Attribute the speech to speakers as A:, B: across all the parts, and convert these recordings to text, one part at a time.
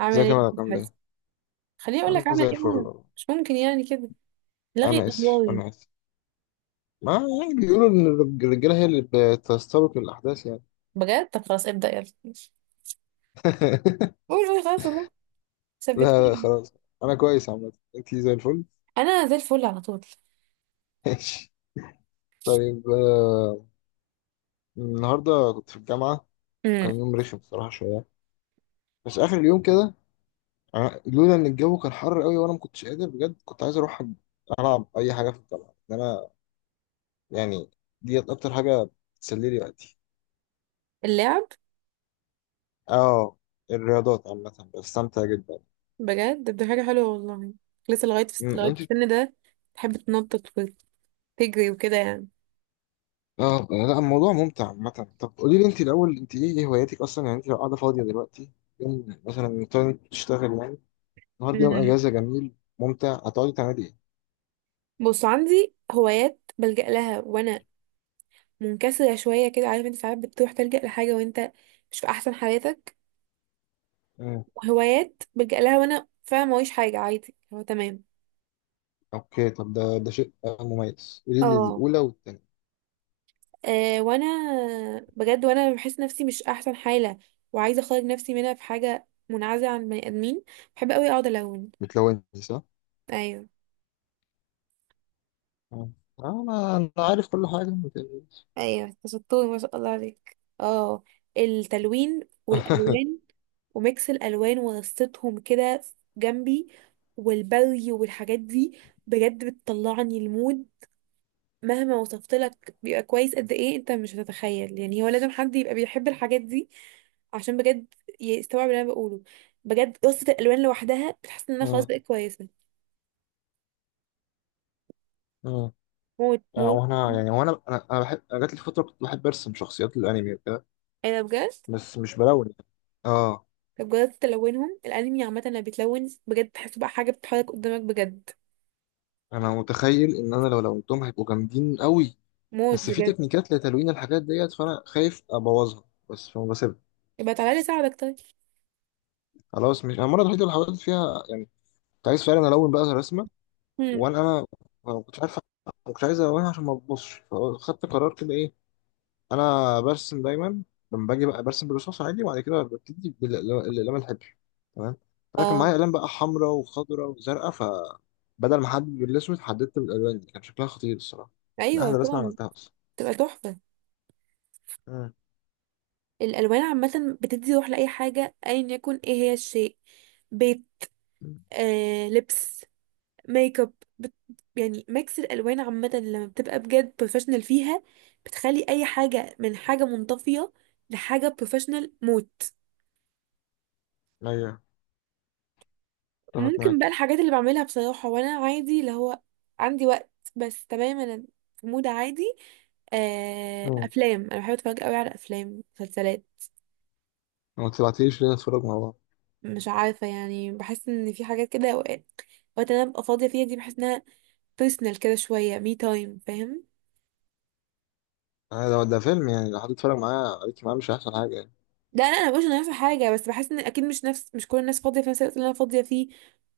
A: اعمل
B: ازيك
A: ايه
B: يا مالك،
A: في
B: عامل
A: حياتي.
B: ايه؟
A: خليني اقول
B: انا
A: لك اعمل
B: زي
A: ايه
B: الفل
A: بقى.
B: والله.
A: مش ممكن يعني كده. لغي
B: انا اسف
A: الله.
B: انا اسف ما يعني بيقولوا ان الرجاله هي اللي بتستبق الاحداث يعني.
A: بجد طب خلاص ابدا يلا ماشي. قول قول خلاص والله.
B: لا لا،
A: ثبتني.
B: خلاص. انا كويس، عامه انت زي الفل.
A: انا زي الفل على طول.
B: ماشي. طيب، النهارده كنت في الجامعه.
A: امم
B: كان يوم رخم بصراحه شويه، بس اخر اليوم كده لولا ان الجو كان حر قوي وانا ما كنتش قادر بجد، كنت عايز اروح العب اي حاجه في الجامعه. ان انا يعني ديت اكتر حاجه بتسلي لي وقتي.
A: اللعب.
B: اه، الرياضات عامه بستمتع جدا.
A: بجد ده حاجه حلوه والله. لسه لغايه في
B: انت؟
A: السن ده. تحب تنطط وتجري وكده يعني.
B: اه لا، الموضوع ممتع عامة. طب قولي لي انت الاول، انت ايه هواياتك اصلا؟ يعني انت لو قاعده فاضيه دلوقتي، يوم مثلا تقعدي تشتغل، يعني النهارده يوم
A: امم
B: اجازه جميل ممتع، هتقعدي تعملي ايه؟
A: بص عندي هوايات بلجأ لها وانا منكسره شويه كده، عارف انت ساعات بتروح تلجأ لحاجه وانت مش في احسن حالاتك،
B: مم.
A: وهوايات بلجأ لها وانا فعلا موريش حاجه عادي هو تمام.
B: اوكي، طب ده شيء مميز. قولي لي
A: اه.
B: الاولى والثانيه.
A: وانا بجد وانا بحس نفسي مش احسن حالة وعايزة اخرج نفسي منها، في حاجة منعزلة عن بني ادمين بحب قوي اقعد الون.
B: بتلوني صح؟
A: ايوه.
B: مم. اه، انا عارف كل حاجه، ما تقلقيش.
A: ايوه أنت شطور، ما شاء الله عليك. اه التلوين والالوان وميكس الالوان ورصتهم كده جنبي والبري والحاجات دي بجد بتطلعني المود. مهما وصفت لك بيبقى كويس قد ايه انت مش هتتخيل، يعني هو لازم حد يبقى بيحب الحاجات دي عشان بجد يستوعب اللي انا بقوله. بجد قصة الالوان لوحدها بتحس ان انا خلاص
B: اه،
A: بقيت كويسة.
B: اه،
A: موت موت
B: وانا
A: موت.
B: يعني وانا انا انا بحب. أنا جات لي فتره كنت بحب ارسم شخصيات الانمي وكده،
A: ايه ده بجد.
B: بس مش بلون. اه.
A: طب جربت تلونهم؟ الانمي عامة لما بيتلون بجد تحسه بقى حاجة بتتحرك قدامك بجد،
B: انا متخيل ان انا لو لونتهم هيبقوا جامدين قوي،
A: موت
B: بس في
A: بجد.
B: تكنيكات لتلوين الحاجات ديت فانا خايف ابوظها. بس فما بسيبها.
A: يبقى تعالى لي ساعدك طيب.
B: خلاص، مش انا المره الوحيده اللي حاولت فيها، يعني كنت عايز فعلا الون بقى رسمه.
A: هم.
B: وانا ما كنتش عارف، ما كنتش عايز الونها عشان ما تبصش، فخدت قرار كده. ايه، انا برسم دايما. لما باجي بقى برسم بالرصاص عادي، وبعد كده ببتدي بالاقلام الحبر، تمام؟ فانا كان معايا
A: اه.
B: اقلام بقى حمراء وخضراء وزرقاء، فبدل ما احدد بالاسود حددت بالالوان دي. كان شكلها خطير الصراحه، من
A: ايوه
B: احلى رسمه
A: طبعا.
B: عملتها اصلا.
A: تبقى تحفة.
B: امم
A: الالوان عامة بتدي روح لاي حاجة ايا يكن ايه هي الشيء، بيت، آه لبس، ميك اب، بت... يعني ميكس الالوان عامه لما بتبقى بجد بروفيشنال فيها، بتخلي اي حاجه من حاجه منطفيه لحاجه بروفيشنال موت.
B: ايوه، اتفق
A: ممكن
B: معاك.
A: بقى الحاجات اللي بعملها بصراحه وانا عادي اللي هو عندي وقت بس تمام انا في مود عادي. افلام، انا بحب اتفرج قوي على افلام مسلسلات.
B: ما تبعتليش ليه نتفرج مع بعض؟
A: مش عارفه يعني، بحس ان في حاجات كده اوقات وقت انا ببقى فاضيه فيها دي بحس انها بيرسونال كده شويه، مي تايم، فاهم؟
B: ده فيلم يعني، لو حد اتفرج معايا عليك معاه مش هيحصل حاجة يعني.
A: ده انا مش انا في حاجه، بس بحس ان اكيد مش كل الناس فاضيه في نفس الوقت اللي انا فاضيه فيه،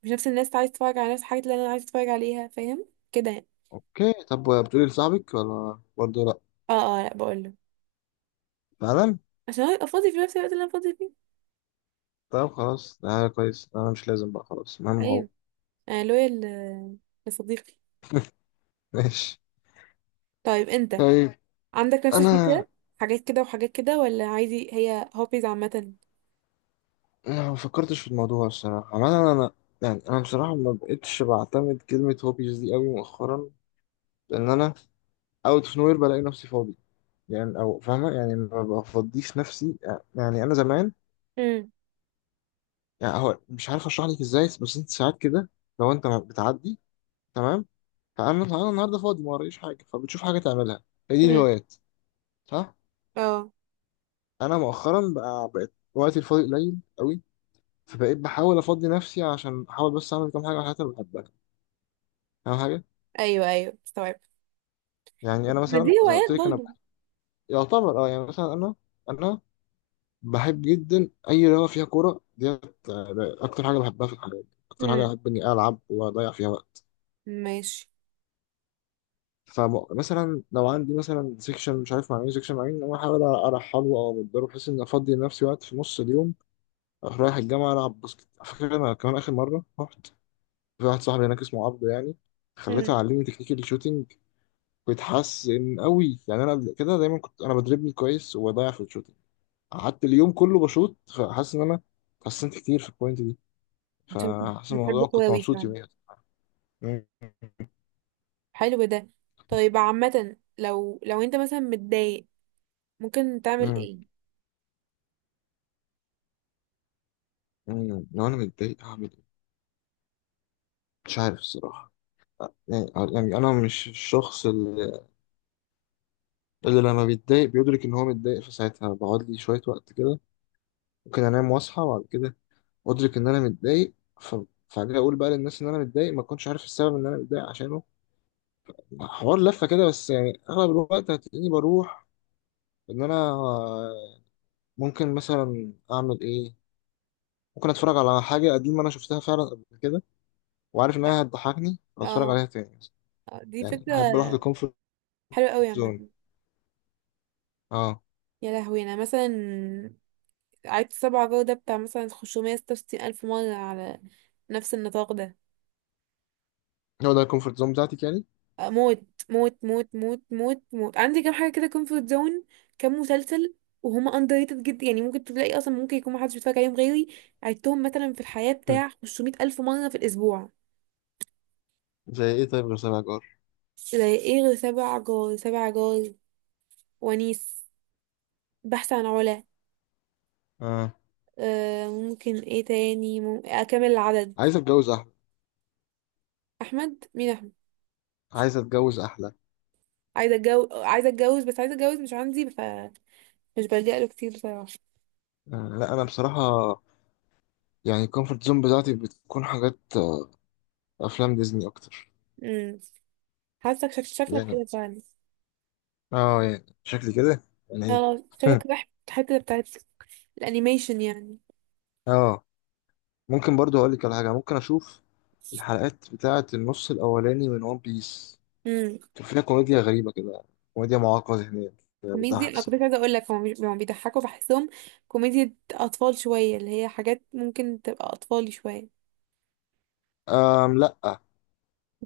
A: مش نفس الناس عايز تتفرج على نفس الحاجات اللي انا عايز اتفرج عليها، فاهم كده يعني.
B: اوكي، طب بتقولي لصاحبك، ولا برضه لا؟
A: اه اه، لا بقول له،
B: فعلا.
A: عشان هو يبقى فاضي في نفس الوقت اللي انا فاضيه فيه.
B: طب خلاص، ده حاجة كويس. انا مش لازم بقى، خلاص، المهم هو.
A: ايوه. انا لويا لصديقي.
B: ماشي.
A: طيب انت
B: طيب،
A: عندك نفس
B: انا
A: الفكره؟ حاجات كده وحاجات كده ولا عادي هي هوبيز عامه؟
B: أنا ما فكرتش في الموضوع الصراحة. عمال انا يعني، انا بصراحة ما بقتش بعتمد كلمة هوبيز دي قوي مؤخرا، لان انا اوت اوف نوير بلاقي نفسي فاضي. يعني او فاهمة؟ يعني ما بفضيش نفسي. يعني انا زمان،
A: امم
B: يعني هو مش عارف اشرح لك ازاي، بس انت ساعات كده لو انت بتعدي، تمام؟ فانا النهارده فاضي ما ورايش حاجه، فبتشوف حاجه تعملها. هي دي
A: امم.
B: الهوايات، صح؟
A: اه
B: انا مؤخرا بقى بقيت وقتي الفاضي قليل قوي، فبقيت بحاول افضي نفسي عشان احاول بس اعمل كام حاجه من الحاجات اللي بحبها، اهم حاجه.
A: ايوه ايوه استوعب.
B: يعني انا
A: ما دي
B: مثلا زي ما
A: هوايات
B: قلت لك، انا
A: برضه.
B: بحب يعتبر اه يعني مثلا انا بحب جدا اي رياضه فيها كوره ديت. اكتر حاجه بحبها في الحياه، اكتر حاجه
A: امم
B: بحب اني العب واضيع فيها وقت.
A: ماشي.
B: فمثلا لو عندي مثلا سيكشن مش عارف مع مين، سيكشن مع مين، انا احاول ارحله او امدله بحيث ان افضي لنفسي وقت في نص اليوم، اروح رايح الجامعه العب باسكت. على فكره انا كمان اخر مره رحت، في واحد صاحبي هناك اسمه عبده يعني، خليته
A: امم
B: يعلمني تكنيك الشوتينج. بيتحسن قوي يعني. انا قبل كده دايما كنت انا بدربني كويس وبضيع في الشوتينج، قعدت اليوم كله بشوط فحاسس ان انا اتحسنت كتير في البوينت دي. فحاسس
A: بحب
B: الموضوع، كنت
A: كواوي
B: مبسوط
A: فعلا.
B: يوميا. مم.
A: حلو ده. طيب عامة لو انت مثلا متضايق، ممكن تعمل
B: مم.
A: ايه؟
B: مم. لو انا متضايق هعمل ايه؟ مش عارف الصراحه. يعني، يعني انا مش الشخص اللي لما بيتضايق بيدرك ان هو متضايق في ساعتها. بقعد لي شويه وقت كده، ممكن انام واصحى، وبعد كده ادرك ان انا متضايق. ف... فاجي اقول بقى للناس ان انا متضايق، ما اكونش عارف السبب ان انا متضايق عشانه. حوار لفه كده، بس يعني اغلب الوقت هتلاقيني بروح. ان انا، ممكن مثلا اعمل ايه؟ ممكن اتفرج على حاجه قديمه انا شفتها فعلا قبل كده، وعارف انها هتضحكني، واتفرج
A: اه.
B: عليها تاني.
A: آه، دي
B: يعني
A: فكرة
B: احب اروح للكومفورت
A: حلوة قوي عامة.
B: زون. اه،
A: يا لهوي، انا مثلا عدت سبعة جو ده بتاع مثلا 566,000 ألف مرة على نفس النطاق ده.
B: هو ده الكومفورت زون بتاعتي يعني.
A: آه، موت موت موت موت موت موت. عندي كام حاجة كده كومفورت زون، كام مسلسل وهما underrated جدا، يعني ممكن تلاقي اصلا ممكن يكون محدش بيتفرج عليهم غيري، عدتهم مثلا في الحياة بتاع 500,000 ألف مرة في الأسبوع.
B: زي ايه؟ طيب غير سبع جار،
A: زي ايه غير سبع جار؟ سبع جار، ونيس، بحث عن علا،
B: اه،
A: آه ممكن ايه تاني اكمل العدد.
B: عايز اتجوز احلى.
A: احمد، مين احمد.
B: عايز اتجوز احلى.
A: عايزه اتجوز، عايزه اتجوز، بس عايزه اتجوز مش عندي، فمش بلجأ له كتير بصراحه.
B: لا انا بصراحه يعني الكومفورت زون بتاعتي بتكون حاجات، افلام ديزني اكتر.
A: امم حاسك شكلك
B: يعني.
A: كده فعلا.
B: اه، يعني شكلي كده. يعني
A: اه
B: ايه؟
A: شكلك رايح الحته بتاعت الانيميشن يعني.
B: اه. ممكن برضو اقول لك على حاجه ممكن اشوف، الحلقات بتاعه النص الاولاني من ون بيس
A: امم
B: كان فيها كوميديا غريبه كده، كوميديا معاقه ذهنيا كده،
A: كوميديا،
B: بتضحك
A: انا كنت عايزه
B: الصراحه.
A: اقول لك هم هم بيضحكوا بحسهم كوميديا اطفال شويه، اللي هي حاجات ممكن تبقى اطفالي شويه.
B: لا،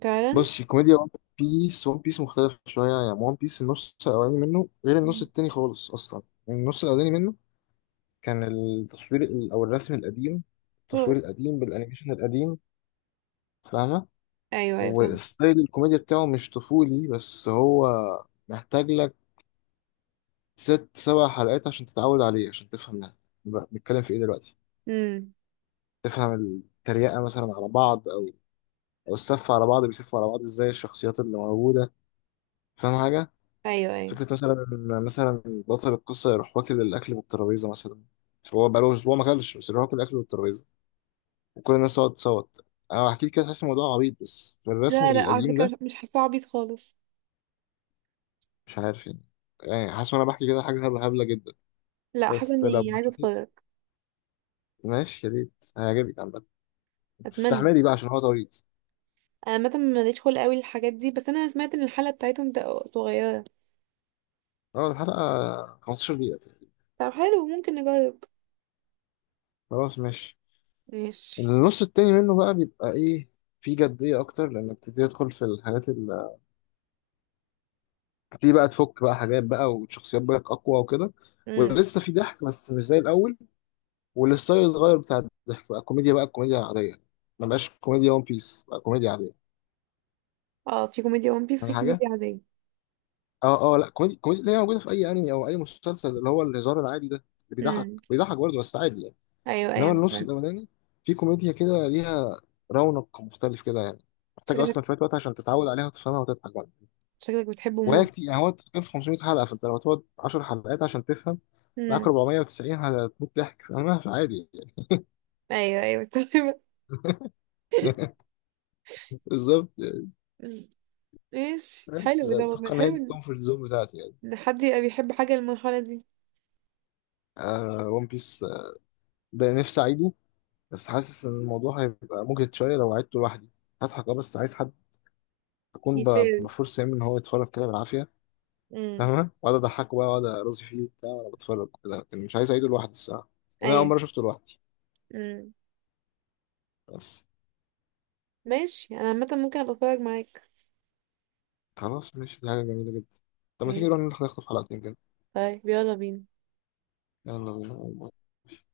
A: فعلا.
B: بصي، كوميديا ون بيس مختلف شوية يعني. ون بيس النص الأولاني منه غير النص
A: مم.
B: التاني خالص أصلا. النص الأولاني منه كان التصوير أو الرسم القديم، التصوير القديم بالأنيميشن القديم، فاهمة؟
A: ايوه ايوه فاهمة.
B: وستايل الكوميديا بتاعه مش طفولي، بس هو محتاج لك ست سبع حلقات عشان تتعود عليه، عشان تفهم ده. بنتكلم في إيه دلوقتي؟
A: امم
B: تفهم التريقة مثلا على بعض، أو السف على بعض، بيسفوا على بعض إزاي الشخصيات اللي موجودة. فاهم حاجة؟
A: ايوه ايوه.
B: فكرة مثلا بطل القصة يروح واكل الأكل من الترابيزة مثلا، مش هو بقاله أسبوع ما أكلش، بس يروح ياكل الأكل من الترابيزة وكل الناس تقعد تصوت. أنا بحكي كده تحس الموضوع عبيط بس في الرسم
A: لا لا على
B: القديم
A: فكرة
B: ده،
A: مش، مش حاسة عبيط خالص.
B: مش عارف يعني. يعني حاسس وأنا بحكي كده حاجة هبلة هبلة جدا.
A: لا حاسة
B: بس لو
A: اني عايزة
B: بتشوفيه،
A: اتفرج.
B: ماشي، يا ريت هيعجبك عامة.
A: اتمنى.
B: استحملي بقى عشان هو طويل.
A: انا مثلا ماليش خلق قوي للحاجات دي، بس انا سمعت ان الحلقة بتاعتهم صغيرة.
B: اه، الحلقة 15 دقيقة تقريباً.
A: طب حلو ممكن نجرب.
B: خلاص ماشي.
A: ماشي.
B: النص التاني منه بقى بيبقى إيه، فيه جدية أكتر، لأنك بتبتدي تدخل في الحاجات. تبتدي بقى تفك بقى حاجات بقى وشخصيات بقى اقوى وكده.
A: امم
B: ولسه في ضحك بس مش زي الاول، والستايل اتغير بتاع الضحك، بقى كوميديا، بقى كوميديا عاديه. ما بقاش كوميديا ون بيس، بقى كوميديا عاديه،
A: اه. في كوميديا ون بيس
B: فاهم
A: وفي
B: حاجه؟
A: كوميديا عادية.
B: اه، اه، لا، كوميديا اللي هي موجوده في اي انمي او اي مسلسل، اللي هو الهزار العادي ده، اللي بيضحك
A: امم
B: بيضحك برضه بس عادي يعني.
A: ايوه ايوه
B: انما النص
A: مستوعبة.
B: الاولاني في كوميديا كده ليها رونق مختلف كده يعني، محتاج
A: شكلك
B: اصلا شويه وقت عشان تتعود عليها وتفهمها وتضحك بقى.
A: شكلك بتحبه
B: وهي
A: موت.
B: كتير يعني، هو كان في 500 حلقة، فانت لو تقعد 10 حلقات عشان تفهم معاك،
A: امم
B: 490 هتموت ضحك. فاهمها؟ فعادي يعني.
A: ايوه ايوه مستوعبة.
B: بالظبط يعني.
A: مم. ماشي
B: بس
A: حلو ده والله،
B: اتوقع ان هي
A: حلو
B: دي
A: ان
B: الكومفورت زون بتاعتي يعني.
A: إن حد يبقى بيحب حاجة المرحلة دي.
B: ون بيس ده نفسي اعيده، بس حاسس ان الموضوع هيبقى مجهد شوية لو عدته لوحدي. هضحك اه بس عايز حد، اكون
A: يشير.
B: بفرصة يعني ان هو يتفرج كده بالعافية.
A: امم
B: فاهمة؟ واقعد اضحكه بقى، واقعد ارازي فيه وبتاع وانا بتفرج كده. لكن مش عايز اعيده لوحدي الصراحة، لأن انا اول
A: ايوه.
B: مرة شفته لوحدي
A: امم
B: بس.
A: ماشي، انا عامة ممكن ابقى اتفرج معاك.
B: خلاص ماشي، دي حاجة جميلة جدا. طب ما تيجي نروح
A: ماشي.
B: نخطف حلقتين كده؟
A: طيب يلا بينا.
B: يلا بينا.